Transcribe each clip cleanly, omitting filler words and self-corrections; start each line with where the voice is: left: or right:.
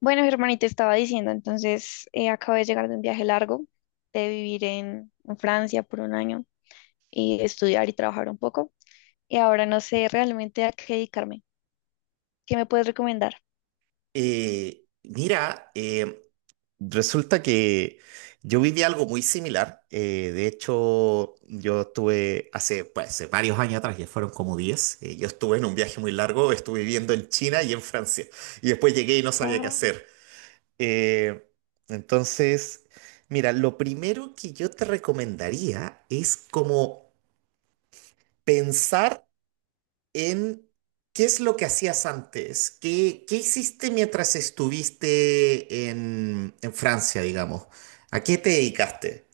left: Bueno, Germán, te estaba diciendo, entonces acabo de llegar de un viaje largo, de vivir en Francia por un año y estudiar y trabajar un poco. Y ahora no sé realmente a qué dedicarme. ¿Qué me puedes recomendar?
right: Mira, resulta que yo viví algo muy similar. De hecho, yo estuve pues, hace varios años atrás, ya fueron como 10. Yo estuve en un viaje muy largo, estuve viviendo en China y en Francia. Y después llegué y no sabía qué
left: Wow.
right: hacer. Eh, entonces, mira, lo primero que yo te recomendaría es como pensar. Em, ¿Qué es lo que hacías antes? ¿Qué hiciste mientras estuviste en Francia, digamos? ¿A qué te dedicaste?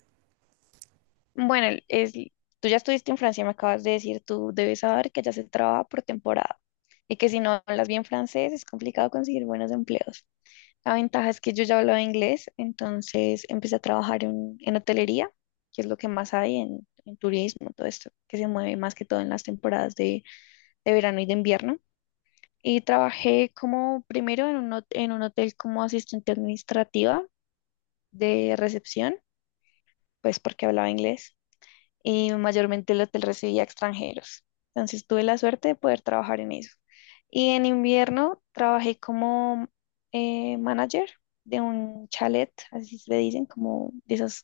left: Bueno, es, tú ya estuviste en Francia, me acabas de decir, tú debes saber que ya se trabaja por temporada y que si no hablas bien francés es complicado conseguir buenos empleos. La ventaja es que yo ya hablaba inglés, entonces empecé a trabajar en hotelería, que es lo que más hay en turismo, todo esto, que se mueve más que todo en las temporadas de verano y de invierno. Y trabajé como primero en un hotel como asistente administrativa de recepción, pues porque hablaba inglés y mayormente el hotel recibía extranjeros. Entonces tuve la suerte de poder trabajar en eso. Y en invierno trabajé como manager de un chalet, así se dicen, como de esas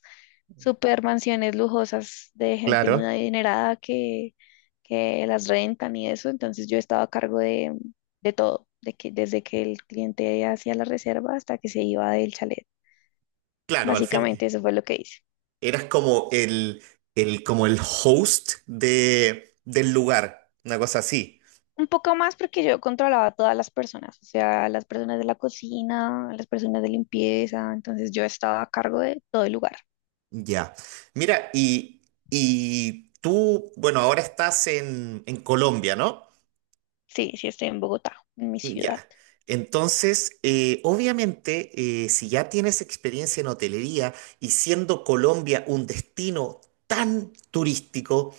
left: super mansiones lujosas de gente muy
right: Claro.
left: adinerada que las rentan y eso. Entonces yo estaba a cargo de todo, desde que el cliente hacía la reserva hasta que se iba del chalet.
right: Claro, al fin
left: Básicamente eso fue lo que hice.
right: eras como el host del lugar, una cosa así.
left: Un poco más porque yo controlaba a todas las personas, o sea, las personas de la cocina, las personas de limpieza, entonces yo estaba a cargo de todo el lugar.
right: Ya. Mira, y tú, bueno, ahora estás en Colombia, ¿no?
left: Sí, sí, estoy en Bogotá, en mi
right: Ya.
left: ciudad.
right: Entonces, obviamente, si ya tienes experiencia en hotelería y siendo Colombia un destino tan turístico,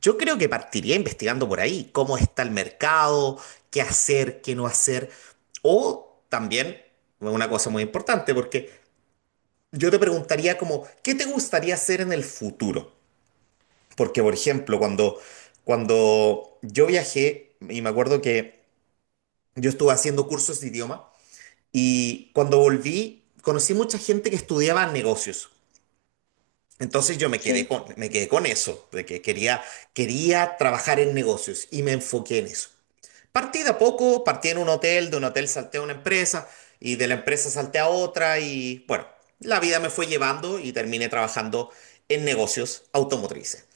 right: yo creo que partiría investigando por ahí cómo está el mercado, qué hacer, qué no hacer. O también, una cosa muy importante, porque yo te preguntaría como, ¿qué te gustaría hacer en el futuro? Porque, por ejemplo, cuando yo viajé, y me acuerdo que yo estuve haciendo cursos de idioma, y cuando volví, conocí mucha gente que estudiaba negocios. Entonces yo me quedé
left: Sí.
right: con, me quedé con eso, de que quería trabajar en negocios y me enfoqué en eso. Partí de a poco, partí en un hotel, de un hotel salté a una empresa y de la empresa salté a otra y bueno, la vida me fue llevando y terminé trabajando en negocios automotrices.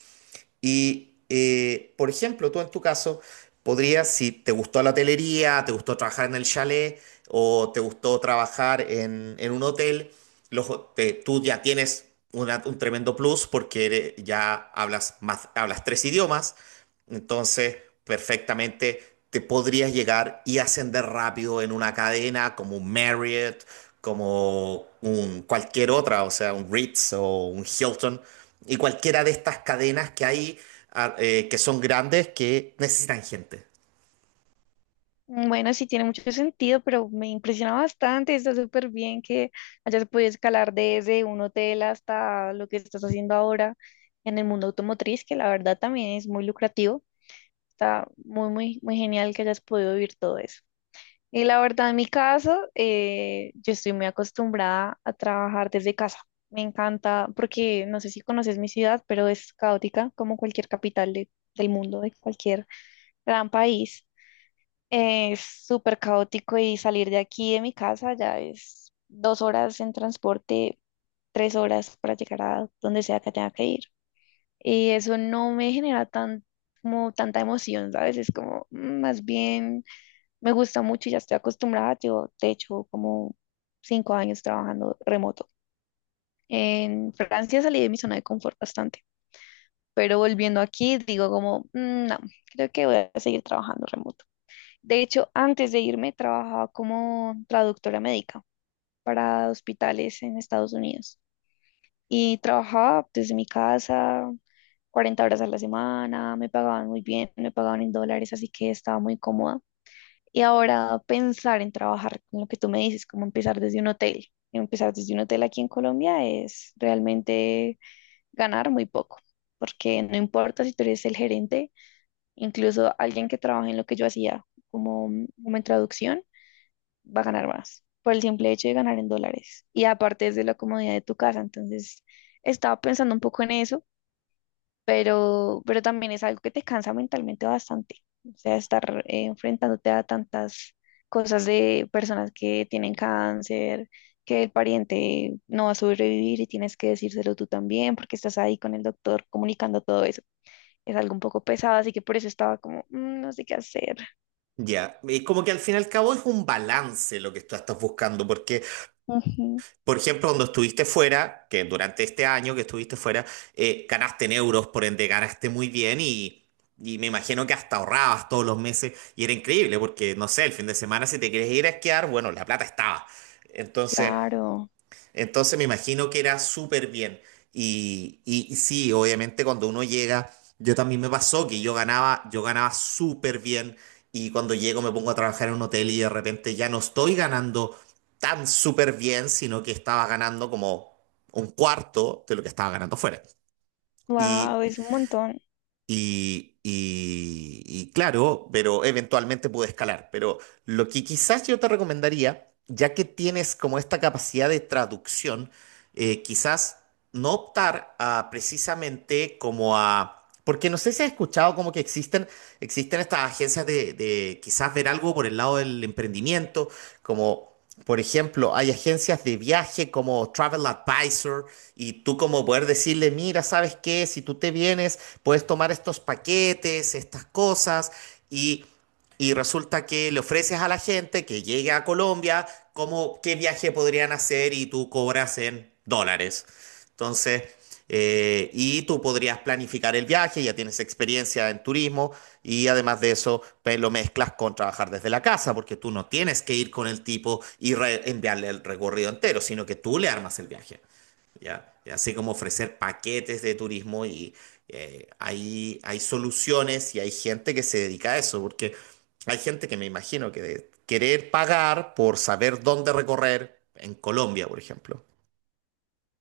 right: Y, por ejemplo, tú en tu caso, podrías, si te gustó la hotelería, te gustó trabajar en el chalet o te gustó trabajar en un hotel, tú ya tienes un tremendo plus ya hablas más, hablas tres idiomas, entonces, perfectamente te podrías llegar y ascender rápido en una cadena como un Marriott, como un cualquier otra, o sea, un Ritz o un Hilton, y cualquiera de estas cadenas que hay, que son grandes que necesitan gente.
left: Bueno, sí tiene mucho sentido, pero me impresiona bastante, está súper bien que hayas podido escalar desde un hotel hasta lo que estás haciendo ahora en el mundo automotriz, que la verdad también es muy lucrativo. Está muy, muy, muy genial que hayas podido vivir todo eso. Y la verdad, en mi caso, yo estoy muy acostumbrada a trabajar desde casa. Me encanta porque no sé si conoces mi ciudad, pero es caótica como cualquier capital del mundo, de cualquier gran país. Es súper caótico y salir de aquí, de mi casa, ya es 2 horas en transporte, 3 horas para llegar a donde sea que tenga que ir. Y eso no me genera tan, como tanta emoción, ¿sabes? Es como más bien me gusta mucho y ya estoy acostumbrada. Yo, de hecho, como 5 años trabajando remoto. En Francia salí de mi zona de confort bastante, pero volviendo aquí digo como, "Mm, no, creo que voy a seguir trabajando remoto. De hecho, antes de irme trabajaba como traductora médica para hospitales en Estados Unidos y trabajaba desde mi casa 40 horas a la semana, me pagaban muy bien, me pagaban en dólares, así que estaba muy cómoda. Y ahora pensar en trabajar con lo que tú me dices, como empezar desde un hotel. Empezar desde un hotel aquí en Colombia es realmente ganar muy poco, porque no importa si tú eres el gerente, incluso alguien que trabaja en lo que yo hacía como, como en traducción, va a ganar más por el simple hecho de ganar en dólares. Y aparte es de la comodidad de tu casa, entonces estaba pensando un poco en eso, pero también es algo que te cansa mentalmente bastante. O sea, estar enfrentándote a tantas cosas de personas que tienen cáncer, que el pariente no va a sobrevivir y tienes que decírselo tú también porque estás ahí con el doctor comunicando todo eso. Es algo un poco pesado, así que por eso estaba como, "Mm, no sé qué hacer."
right: Ya, y como que al fin y al cabo es un balance lo que tú estás buscando, porque
left: Ujú,
right: por ejemplo, cuando estuviste fuera, que durante este año que estuviste fuera, ganaste en euros, por ende ganaste muy bien y me imagino que hasta ahorrabas todos los meses y era increíble porque, no sé, el fin de semana si te querías ir a esquiar, bueno, la plata estaba. Entonces,
left: claro,
right: entonces me imagino que era súper bien. Y sí, obviamente cuando uno llega, yo también me pasó que yo ganaba súper bien y cuando llego me pongo a trabajar en un hotel y de repente ya no estoy ganando tan súper bien, sino que estaba ganando como un cuarto de lo que estaba ganando fuera.
left: wow, es un montón.
right: Y claro, pero eventualmente pude escalar. Pero lo que quizás yo te recomendaría, ya que tienes como esta capacidad de traducción, quizás no optar a precisamente como a. Porque no sé si has escuchado como que existen estas agencias de quizás ver algo por el lado del emprendimiento, como por ejemplo, hay agencias de viaje como Travel Advisor y tú como poder decirle, mira, ¿sabes qué? Si tú te vienes, puedes tomar estos paquetes, estas cosas y, y resulta que le ofreces a la gente que llegue a Colombia cómo, qué viaje podrían hacer y tú cobras en dólares. Entonces. Y tú podrías planificar el viaje, ya tienes experiencia en turismo y además de eso pues, lo mezclas con trabajar desde la casa, porque tú no tienes que ir con el tipo y enviarle el recorrido entero, sino que tú le armas el viaje, ¿ya? Y así como ofrecer paquetes de turismo y hay soluciones y hay gente que se dedica a eso, porque hay gente que me imagino que de querer pagar por saber dónde recorrer en Colombia, por ejemplo.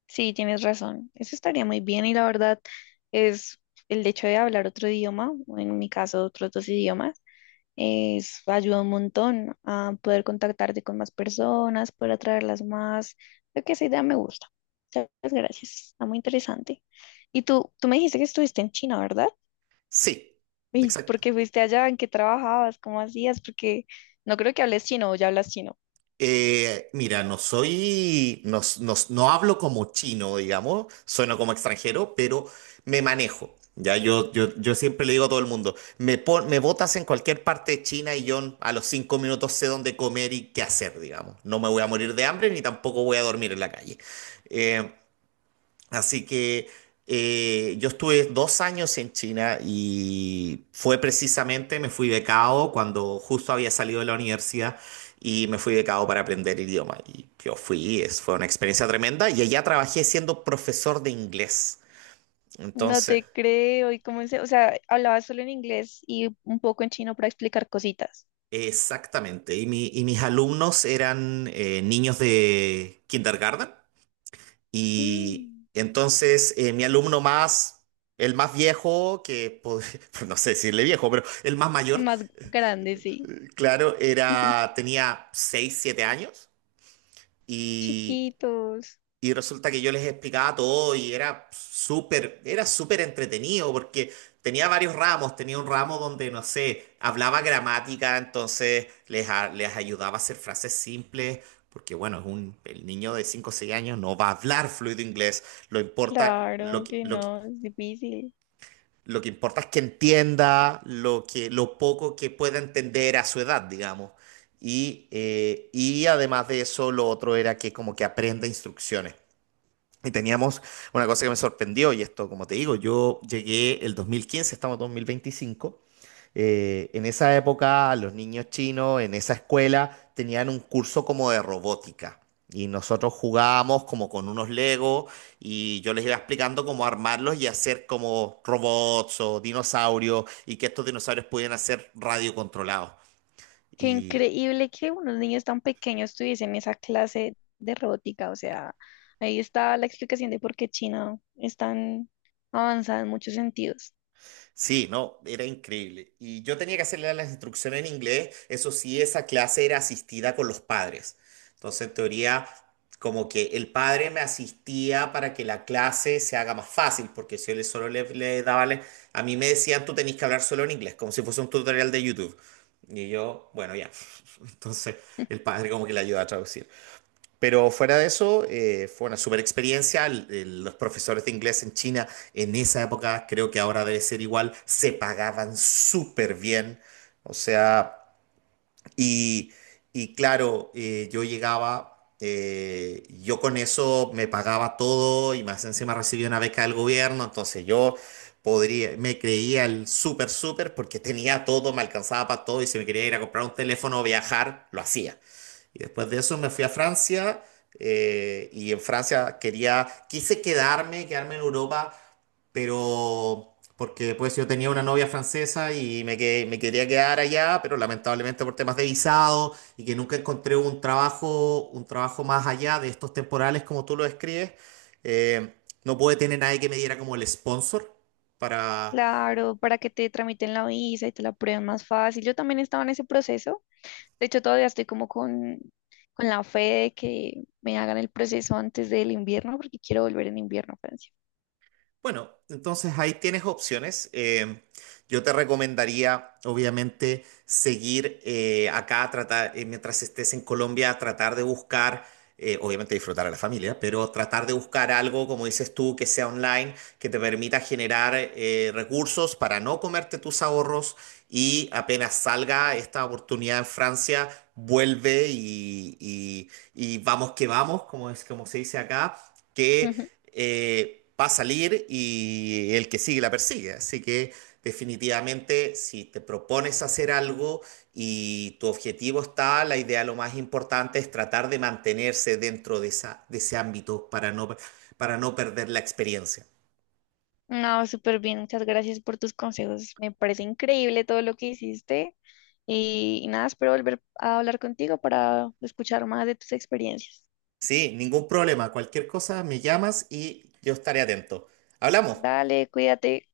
left: Sí, tienes razón. Eso estaría muy bien y la verdad es el hecho de hablar otro idioma, o en mi caso otros dos idiomas. Es, ayuda un montón a poder contactarte con más personas, poder atraerlas más. Creo que esa idea me gusta. Muchas gracias. Está muy interesante. Y tú me dijiste que estuviste en China, ¿verdad?
right: Sí,
left: ¿Y por
right: exacto.
left: qué fuiste allá? ¿En qué trabajabas? ¿Cómo hacías? Porque no creo que hables chino o ya hablas chino.
right: Mira, no soy, no, no, no hablo como chino, digamos, sueno como extranjero, pero me manejo. Ya yo siempre le digo a todo el mundo, me botas en cualquier parte de China y yo a los 5 minutos sé dónde comer y qué hacer, digamos. No me voy a morir de hambre ni tampoco voy a dormir en la calle. Eh, Así que yo estuve 2 años en China y fue precisamente, me fui becado cuando justo había salido de la universidad y me fui becado para aprender el idioma. Y fue una experiencia tremenda y allá trabajé siendo profesor de inglés.
left: No
right: Entonces,
left: te creo. ¿Y cómo se, o sea, hablabas solo en inglés y un poco en chino para explicar cositas?
right: exactamente. Y mis alumnos eran niños de kindergarten. Y
left: Mm,
right: entonces mi alumno más, el más viejo, no sé decirle viejo, pero el más mayor,
left: más grande, sí.
right: claro, era, tenía 6 7 años. Y
left: Chiquitos.
right: y resulta que yo les explicaba todo y era súper entretenido porque tenía varios ramos. Tenía un ramo donde, no sé, hablaba gramática, entonces les ayudaba a hacer frases simples. Porque bueno, el niño de 5 o 6 años no va a hablar fluido inglés. Lo importa,
left: Claro
right: lo que,
left: que
right: lo que,
left: no, es difícil.
right: lo que importa es que entienda lo que, lo poco que pueda entender a su edad, digamos. Y además de eso, lo otro era que como que aprenda instrucciones. Y teníamos una cosa que me sorprendió, y esto, como te digo, yo llegué el 2015, estamos en 2025. En esa época, los niños chinos en esa escuela tenían un curso como de robótica. Y nosotros jugábamos como con unos Legos y yo les iba explicando cómo armarlos y hacer como robots o dinosaurios y que estos dinosaurios pudieran ser radiocontrolados.
left: Qué
right: Y
left: increíble que unos niños tan pequeños tuviesen esa clase de robótica. O sea, ahí está la explicación de por qué China es tan avanzada en muchos sentidos.
right: Sí, no, era increíble. Y yo tenía que hacerle las instrucciones en inglés. Eso sí, esa clase era asistida con los padres. Entonces, en teoría, como que el padre me asistía para que la clase se haga más fácil, porque si yo solo le daba, a mí me decían, tú tenés que hablar solo en inglés, como si fuese un tutorial de YouTube. Y yo, bueno, ya. Entonces, el padre como que le ayudaba a traducir. Pero fuera de eso, fue una super experiencia. Los profesores de inglés en China en esa época, creo que ahora debe ser igual, se pagaban súper bien. O sea, y, y claro, yo llegaba, yo con eso me pagaba todo y más encima recibía una beca del gobierno, entonces yo podría, me creía el súper, súper porque tenía todo, me alcanzaba para todo y si me quería ir a comprar un teléfono o viajar, lo hacía. Y después de eso me fui a Francia y en Francia quise quedarme en Europa, pero porque pues yo tenía una novia francesa y me quería quedar allá, pero lamentablemente por temas de visado y que nunca encontré un trabajo, más allá de estos temporales como tú lo describes, eh, no pude tener nadie que me diera como el sponsor.
left: Claro, para que te tramiten la visa y te la aprueben más fácil. Yo también estaba en ese proceso. De hecho, todavía estoy como con la fe de que me hagan el proceso antes del invierno, porque quiero volver en invierno a Francia.
right: Bueno, entonces ahí tienes opciones. Yo te recomendaría, obviamente, seguir acá, tratar, mientras estés en Colombia, tratar de buscar, obviamente disfrutar a la familia, pero tratar de buscar algo, como dices tú, que sea online, que te permita generar recursos para no comerte tus ahorros y apenas salga esta oportunidad en Francia, vuelve y vamos que vamos, como es, como se dice acá. Que
left: Ujú.
right: va a salir y el que sigue la persigue. Así que definitivamente si te propones hacer algo y tu objetivo está, la idea lo más importante es tratar de mantenerse dentro de ese ámbito para no perder la experiencia.
left: No, súper bien, muchas gracias por tus consejos. Me parece increíble todo lo que hiciste y nada, espero volver a hablar contigo para escuchar más de tus experiencias.
right: Sí, ningún problema. Cualquier cosa me llamas y yo estaré atento. Hablamos.
left: Dale, cuídate.